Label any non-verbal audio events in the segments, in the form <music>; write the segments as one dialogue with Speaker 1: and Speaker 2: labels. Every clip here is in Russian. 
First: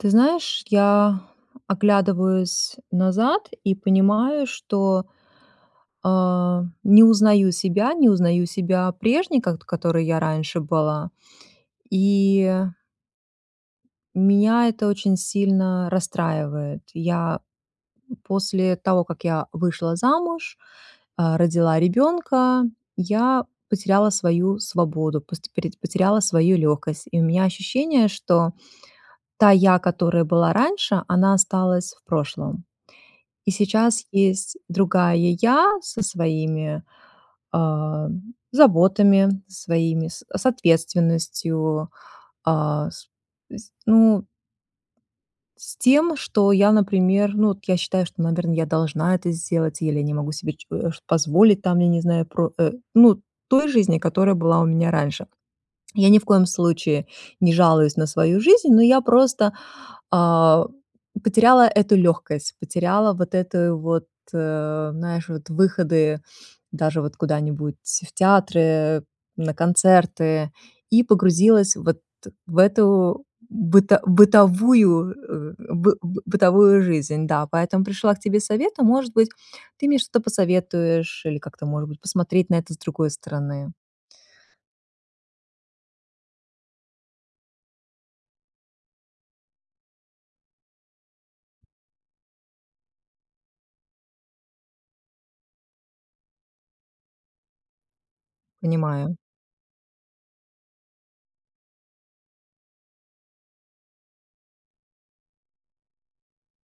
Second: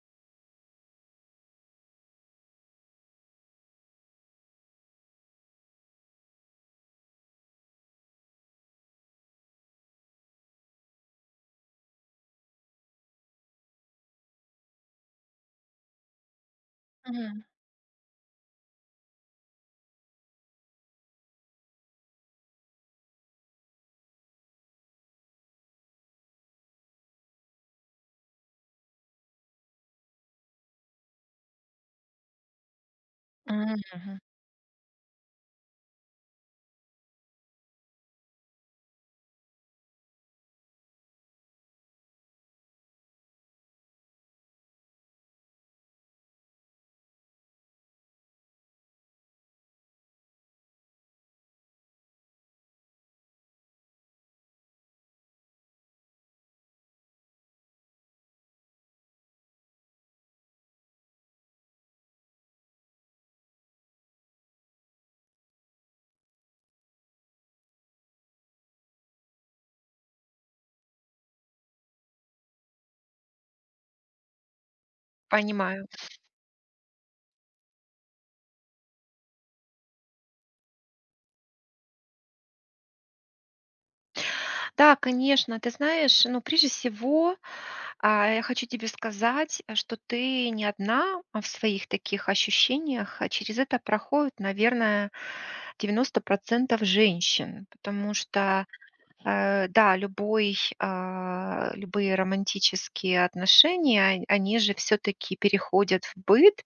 Speaker 1: Ты знаешь, я оглядываюсь назад и понимаю, что, а, не узнаю себя, не узнаю себя прежней, ко которой я раньше была. И, э меня это очень сильно расстраивает. Я
Speaker 2: Мгм.
Speaker 1: после того, как я вышла замуж, э, родила ребёнка, я потеряла свою свободу, посте пореть потеряла свою лёгкость. И у меня ощущение, что та я, которая была раньше, она осталась в прошлом. И
Speaker 2: М,
Speaker 1: сейчас
Speaker 2: мгм.
Speaker 1: есть другая я со своими, а заботами своими, с ответственностью. А с э, с ну с тем, что я, например, ну вот я считаю, что, наверно, я должна это сделать или я не могу себе че э, ш позволить там, я не знаю, про э, ну, той жизни, которая была у меня раньше. Я ни в коем случае не жалуюсь на свою жизнь, но я просто, а, потеряла эту лёгкость, потеряла вот эту вот, э, знаешь, вот выходы даже вот куда-нибудь в театры, э, на концерты. И погрузилась вот в эту быто бытовую, э,
Speaker 2: Понимаю.
Speaker 1: бы бытовую жизнь, да. Поэтому пришла к тебе советом, может быть, ты мне что-то посоветуешь, или как-то, может быть, посмотреть на это с другой стороны.
Speaker 2: Да, конечно, ты знаешь, ну, прежде всего, а я хочу тебе сказать, э, что ты не одна в своих таких ощущениях, а через это проходит, наверное, 90 % женщин. Потому что
Speaker 1: Понимаю.
Speaker 2: э, да, любой, а, любые романтические отношения, он они же всё-таки переходят в быт.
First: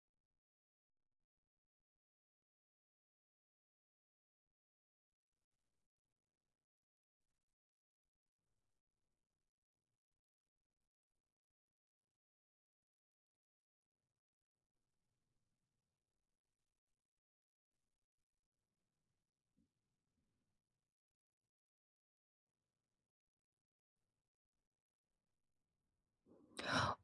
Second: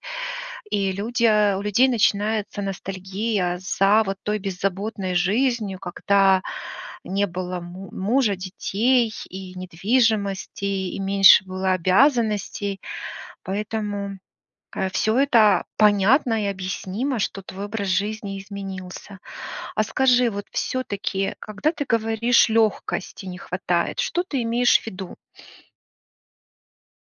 Speaker 2: И люди, э, у людей начинается ностальгия за вот той беззаботной жизнью, когда не было му мужа, детей и недвижимости, и меньше было обязанностей. Поэтому, э, всё это понятно и объяснимо, что твой образ жизни изменился. А скажи, вот всё-таки, когда ты говоришь: "Лёгкости не хватает", что ты имеешь в виду?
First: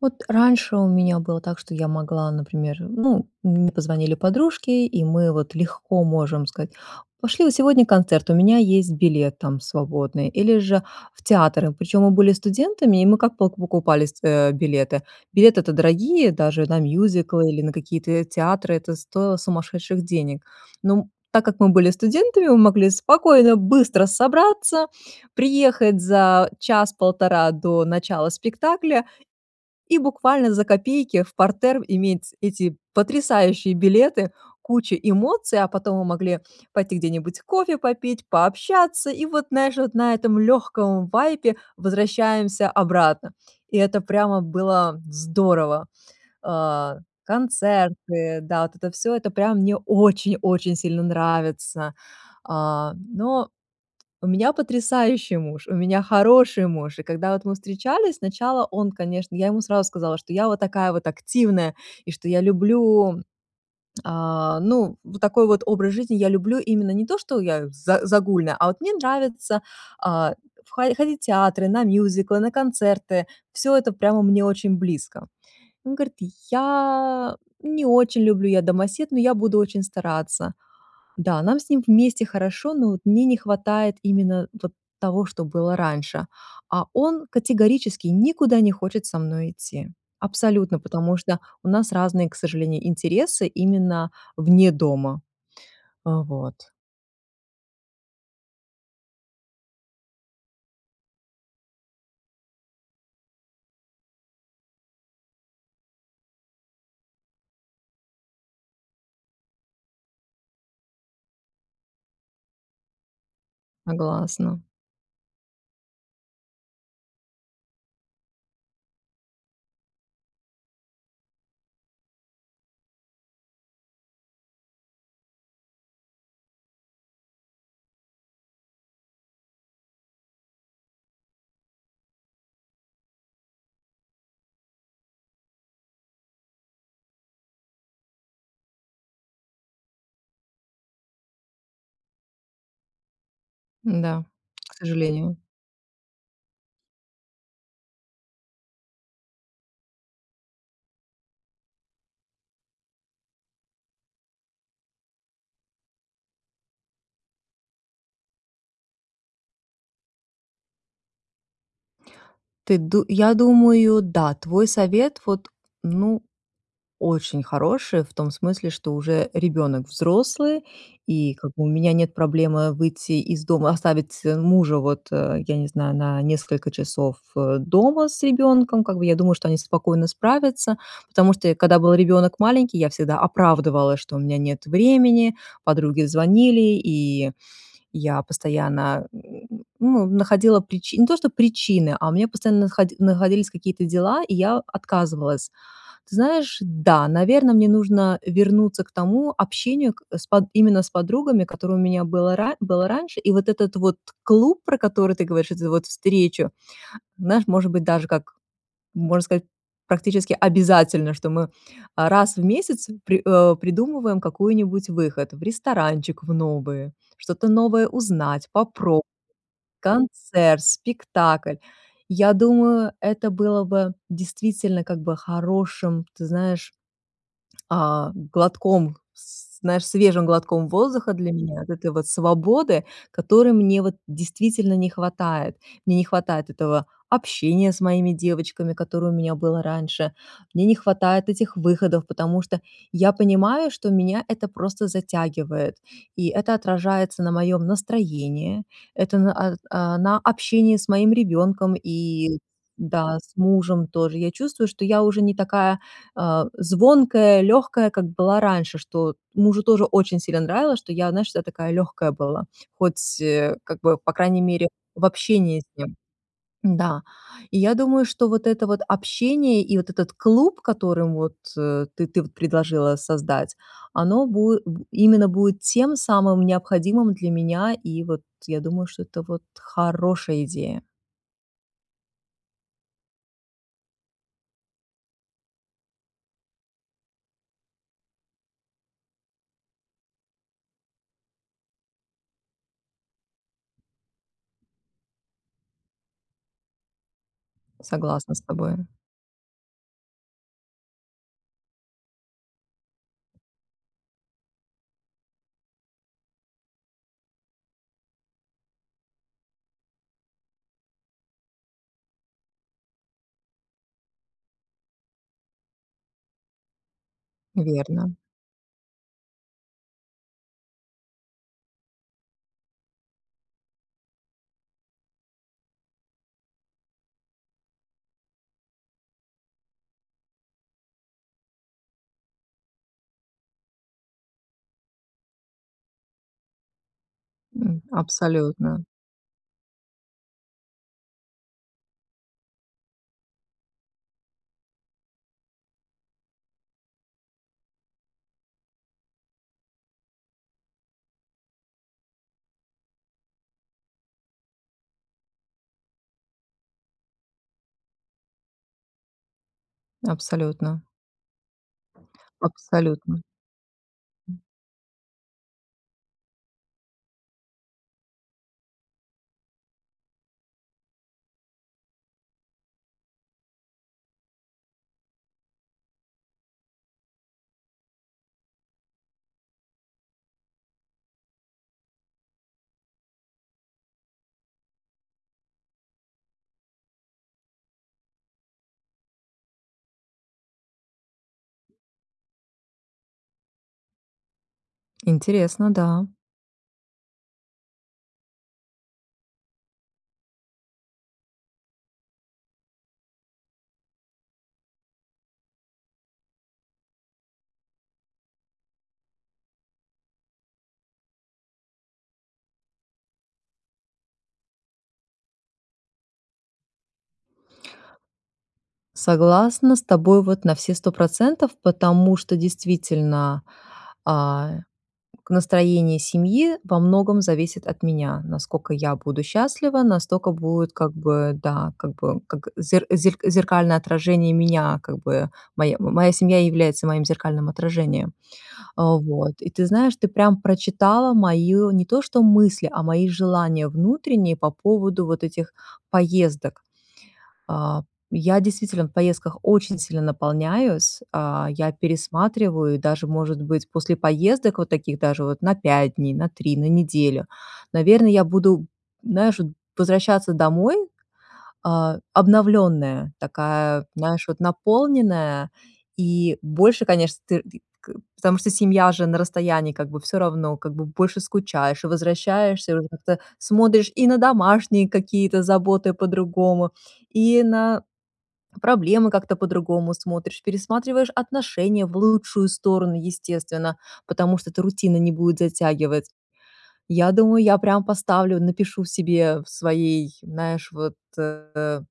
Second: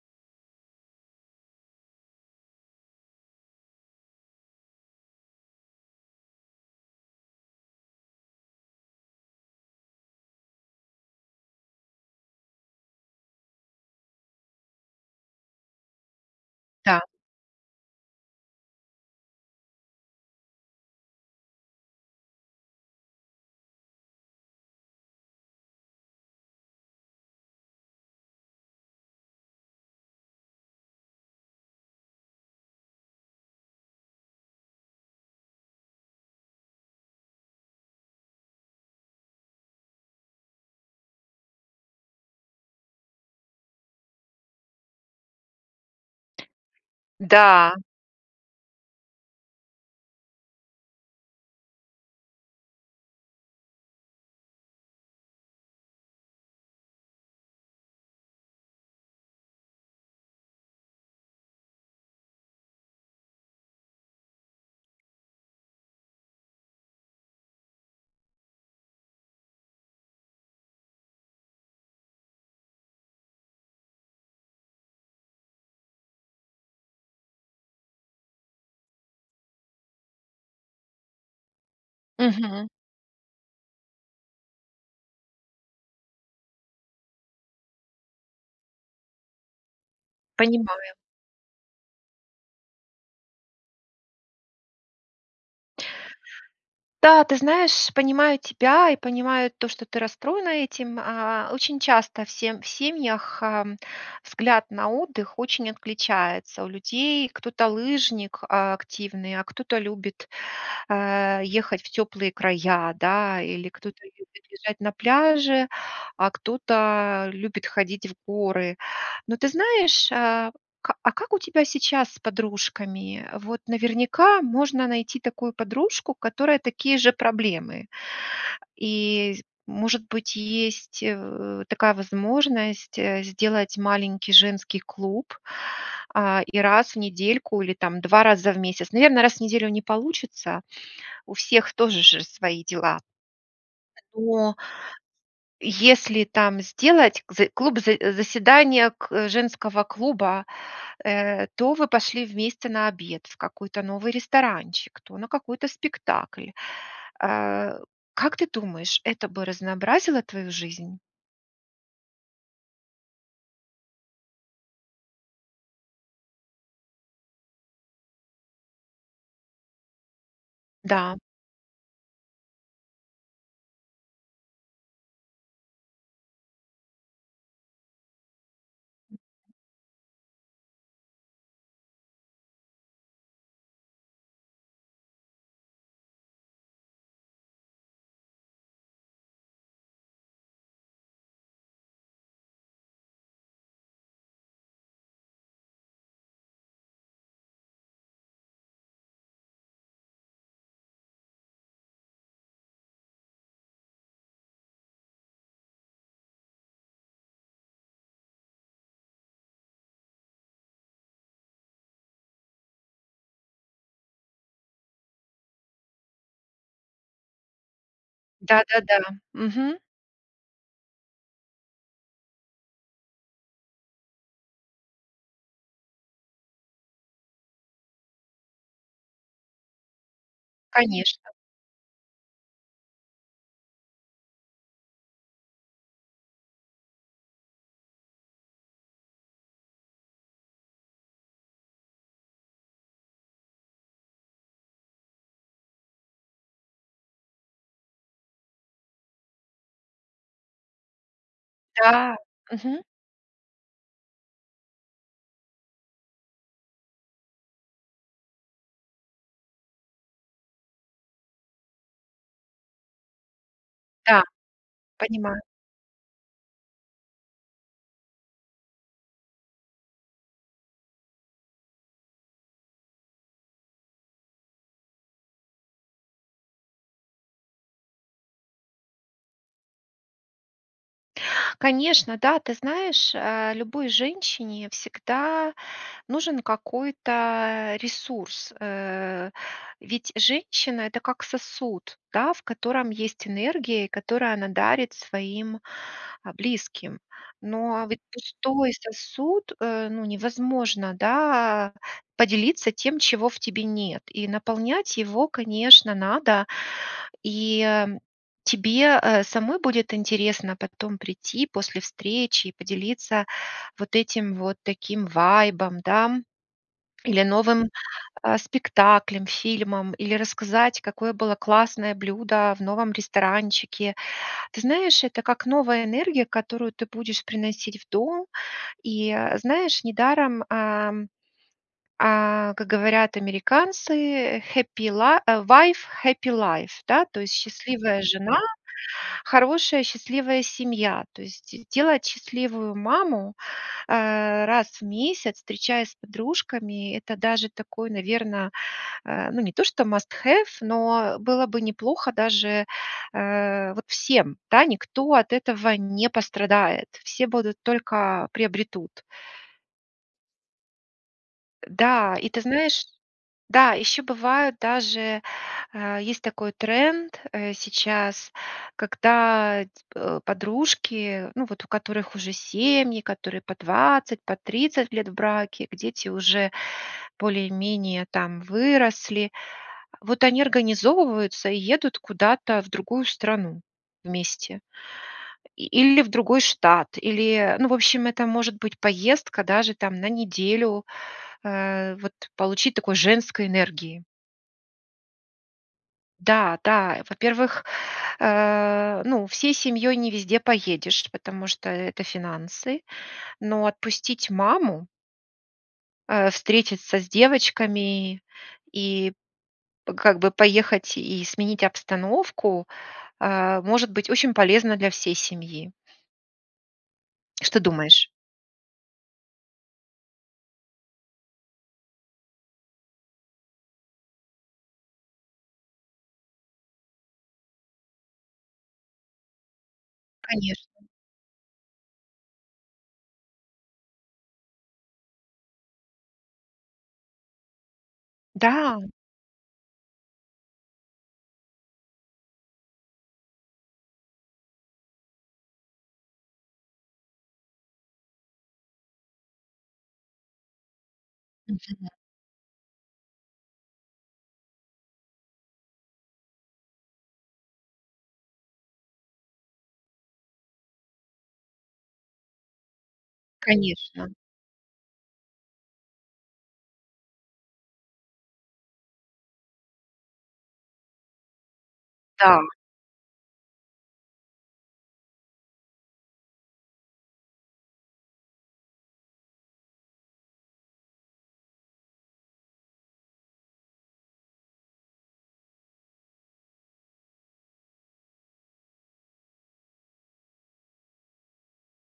Speaker 1: Вот раньше у меня было так, что я могла, например, ну, мне позвонили подружки, и мы вот легко можем сказать: "Пошли на сегодня концерт, у меня есть билет там свободный", или же в театр. И причём мы были студентами, и мы как пок покупались э билеты? Билеты-то дорогие, даже на
Speaker 2: Да.
Speaker 1: мюзиклы или на какие-то, э, театры это стоило сумасшедших денег. Но, м, так как мы были студентами, мы могли спокойно быстро собраться, приехать за час, полтора до начала спектакля и буквально за копейки в партер иметь эти потрясающие билеты, кучу эмоций. А потом мы могли пойти где-нибудь кофе попить, пообщаться. И вот, знаешь, вот на этом лёгком вайбе возвращаемся обратно. И это прямо было здорово. А,
Speaker 2: Да.
Speaker 1: концерты, да, вот это всё, это прям мне очень-очень сильно нравится. А, но у меня потрясающий муж, у меня хороший муж. И когда вот мы встречались, сначала он, конечно я ему сразу сказала, что я вот такая вот активная, и что я люблю, а, ну, вот такой вот образ жизни. Я люблю именно не то, что я за загульная, а вот мне нравится, а, в хо ходить в театры, на мюзиклы, на концерты, всё это прямо мне очень близко. И он говорит: "Я не очень люблю, я домосед, но я буду очень стараться". Да, нам с ним вместе
Speaker 2: Мгм.
Speaker 1: хорошо, но вот мне не хватает именно вот того, что было раньше. А он категорически никуда не хочет со мной идти. Абсолютно,
Speaker 2: Понимаю.
Speaker 1: потому что у нас разные, к сожалению, интересы именно вне дома. Э, вот.
Speaker 2: Да, ты знаешь, понимаю тебя и понимаю то, что ты расстроена этим. А очень часто в сем в семьях, эм, взгляд на отдых очень отличается у людей. Кто-то лыжник, а, активный, а кто-то любит, э, ехать в тёплые края, да. Или кто-то любит
Speaker 1: Согласна.
Speaker 2: лежать на пляже, а кто-то любит ходить в горы. Но, ты знаешь, а ка а как у тебя сейчас с подружками? Вот наверняка можно найти такую подружку, у которой такие же проблемы. И з может быть, есть, э, такая возможность, э, сделать маленький женский клуб, э, и раз в недельку или там 2 раза в месяц. Наверно, раз в неделю не получится. У всех тоже же свои дела.
Speaker 1: М-да,
Speaker 2: Но, а
Speaker 1: к сожалению.
Speaker 2: если там сделать зэ клуб за заседание к женского клуба. Э, то вы пошли вместе на обед в какой-то новый ресторанчик, то на какой-то спектакль. Э, как ты думаешь, это бы разнообразило твою жизнь?
Speaker 1: Ты ду я думаю, да, твой совет вот ну очень хороший, в том смысле, что уже ребёнок взрослый.
Speaker 2: Да.
Speaker 1: И как бы у меня нет проблемы выйти из дома, оставить, э, мужа, вот, э, я не знаю, на на несколько часов, э, дома с ребёнком. Как бы я, думаю, что они спокойно справятся, потому что я, когда был ребёнок маленький, я всегда оправдывалась, что у меня нет времени. Подруги звонили, и я постоянно, <grunts> ну, находила причи не то что причины, а у меня постоянно находи находились какие-то дела, и я отказывалась. Ты знаешь, да, наверно, мне нужно вернуться к тому общению к с под именно с подругами, которое у меня было ра было раньше. И вот этот вот клуб, про который ты говоришь, это вот встречу, знаешь, может быть, даже как можно сказать, практически обязательно, что мы, а, раз в один месяц при э придумываем какую-нибудь выход. В ресторанчик в новый, что-то новое
Speaker 2: М,
Speaker 1: узнать,
Speaker 2: да-да-да,
Speaker 1: попроб
Speaker 2: мгм.
Speaker 1: концерт, спектакль. Я думаю, это было бы действительно как бы хорошим, м, ты знаешь а, глотком, с знаешь, свежим глотком воздуха
Speaker 2: Конечно.
Speaker 1: для меня. Вот этой вот свободы, которой мне вот действительно не хватает. Мне не хватает этого общения с моими девочками, которое у меня было раньше. Мне не хватает этих выходов, потому что я, понимаю, что меня это просто затягивает. И это отражается на моем настроении. Это на а а, на общении с моим ребёнком
Speaker 2: Да,
Speaker 1: и,
Speaker 2: мгм.
Speaker 1: да, с мужем тоже. Я чувствую, что я уже не такая, а, звонкая, лёгкая, как была раньше. Что вот мужу тоже очень сильно нравилось, что я, знаешь, вся такая легкая была, хоть, э, как бы, по
Speaker 2: Да.
Speaker 1: крайней мере, в
Speaker 2: Понимаю.
Speaker 1: общении с ним. М-да, и я думаю, что вот это вот общение и вот этот клуб, которым, вот, э, ты ты предложила создать, оно бу э, бу именно будет тем самым необходимым для меня, и вот я думаю, что это вот хорошая идея.
Speaker 2: Конечно, да. Ты знаешь, э, любой женщине всегда нужен какой-то ресурс. Э, ведь женщина- это как сосуд, да, в котором есть энергия, и которую она дарит своим, а, близким. Но ведь
Speaker 1: Согласна с
Speaker 2: пустой
Speaker 1: тобою.
Speaker 2: сосуд, э, ну, невозможно, да, поделиться тем, чего в тебе нет, и наполнять его, конечно, надо. И, э, тебе, э, самой будет интересно потом прийти после встречи и поделиться вот этим вот таким вайбом, дам. Или новым,
Speaker 1: Верно.
Speaker 2: а, спектаклем, фильмом, или рассказать, какое было классное блюдо в новом ресторанчике. Ты знаешь, это как новая энергия, которую ты будешь приносить в дом. И, э, знаешь, недаром, эм, э, как говорят американцы: "Happy li" э, "wife happy life". Да, то есть
Speaker 1: М,
Speaker 2: счастливая жена-
Speaker 1: абсолютно.
Speaker 2: хорошая счастливая семья. То есть де делать счастливую маму, э, раз в месяц, встречаясь с подружками- это даже такой, наверно, э, ну, не то что must have, но было бы неплохо даже, э, вот всем, да. Никто от этого не пострадает, все будут только приобретут.
Speaker 1: Абсолютно.
Speaker 2: Э, да, и ты знаешь,
Speaker 1: Абсолютно.
Speaker 2: да, ещё
Speaker 1: М.
Speaker 2: бывают даже, а есть такой тренд, э, сейчас, когда, э, ь э, подружки, ну вот у которых уже семьи, которые по 20, по 30 лет в браке, где дети уже более-менее там выросли. Вот они организовываются и едут куда-то в другую страну вместе. И или в другой штат, или, э, ну, в общем, это может быть поездка даже там на неделю, э, вот получить такой женской энергии.
Speaker 1: Интересно, да.
Speaker 2: Да, да, э, во-первых, э, ну, всей семьёй не везде поедешь, потому что это финансы. Но отпустить маму э, встретиться с девочками и п как бы поехать и сменить обстановку, э, может быть очень полезно для всей семьи. Что думаешь?
Speaker 1: Согласна с тобой вот на все 100 %, потому что действительно, а, настроение семьи во многом зависит от меня. Насколько я буду счастлива, настолько будет,
Speaker 2: Конечно.
Speaker 1: как бы, да, как бы, как зе зер зеркальное отражение меня, как бы. Моя моя семья является моим зеркальным отражением.
Speaker 2: Да.
Speaker 1: Вот. И, ты знаешь, ты прям прочитала мои не то что мысли, а мои желания внутренние по поводу вот этих поездок. А, я действительно в поездках очень сильно наполняюсь, а. Я
Speaker 2: Мгм.
Speaker 1: пересматриваю, даже, может быть, после поездок вот таких, даже вот на 5 дней, на 3, на неделю. Наверное, я буду, знаешь, вот возвращаться домой, а, обновлённая, такая,
Speaker 2: Конечно.
Speaker 1: знаешь, вот наполненная. И больше, конечно, ты т к потому что семья же на расстоянии, как бы, всё равно, как бы, больше скучаешь и
Speaker 2: Да.
Speaker 1: возвращаешься, уже как-то смотришь и на домашние какие-то заботы по-другому, и на проблемы как-то по-другому смотришь. Пересматриваешь отношения в лучшую сторону, естественно, потому что это рутина не будет затягивать. Я думаю, я прямо поставлю напишу себе в своей, знаешь, вот, э, э,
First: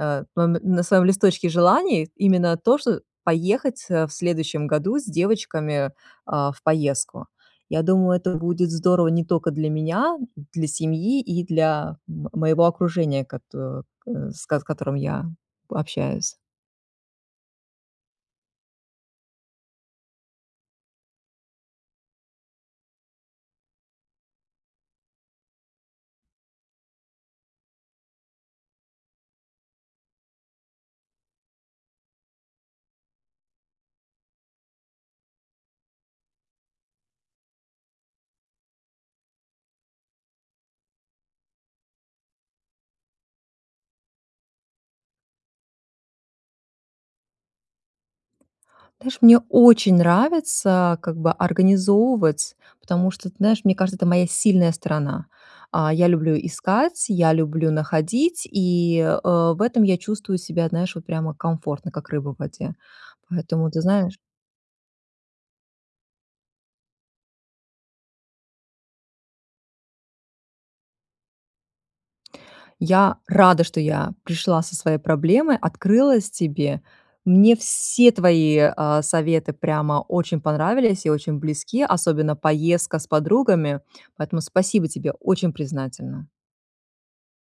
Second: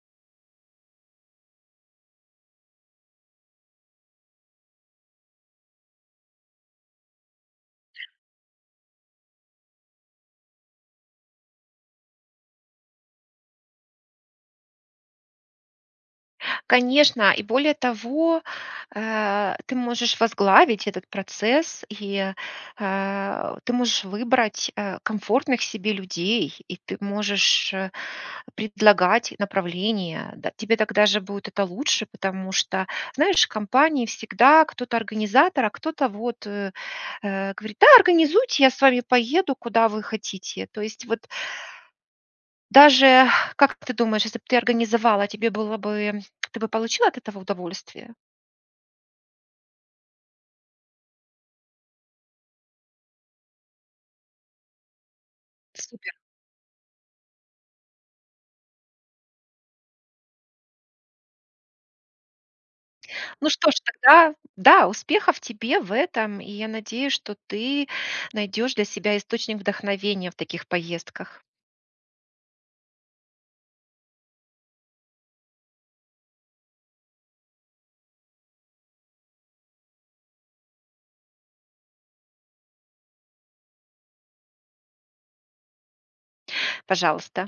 Speaker 1: э, мом на своём листочке желаний именно то, что поехать в следующем году с девочками, а, в поездку. Я думаю, это будет здорово не только для меня, для семьи и для м моего окружения, кото э, с с которым я общаюсь.
Speaker 2: Конечно, и более того, э, ты можешь возглавить этот процесс, и, э, ты можешь выбрать, э, комфортных себе людей, и ты можешь, э, предлагать направление, да. Тебе тогда же будет это лучше, потому что, знаешь, в компании всегда кто-то организатор, а кто-то вот, э, говорит: "Да, организуйте, я с вами поеду, куда вы хотите". То есть вот Даже, как ты думаешь, если б ты организовала, тебе было бы ты бы получила от этого удовольствие?
Speaker 1: Знаешь, мне очень нравится, как бы, организовывать, потому что, ты знаешь, мне кажется, это моя сильная сторона. А, я
Speaker 2: Супер.
Speaker 1: люблю искать, я люблю находить, и, э, в этом я чувствую себя, знаешь, вот прямо комфортно, как рыба в воде,
Speaker 2: Ну что
Speaker 1: поэтому,
Speaker 2: ж,
Speaker 1: ты знаешь
Speaker 2: тогда, да, успехов тебе в этом, и я надеюсь, что ты найдёшь для себя источник вдохновения в таких поездках.
Speaker 1: Я рада, что я пришла со своей проблемой, открылась тебе. Мне все твои, а, советы прямо очень понравились и очень близки, особенно поездка с подругами, поэтому спасибо тебе, очень признательна.
Speaker 2: Пожалуйста.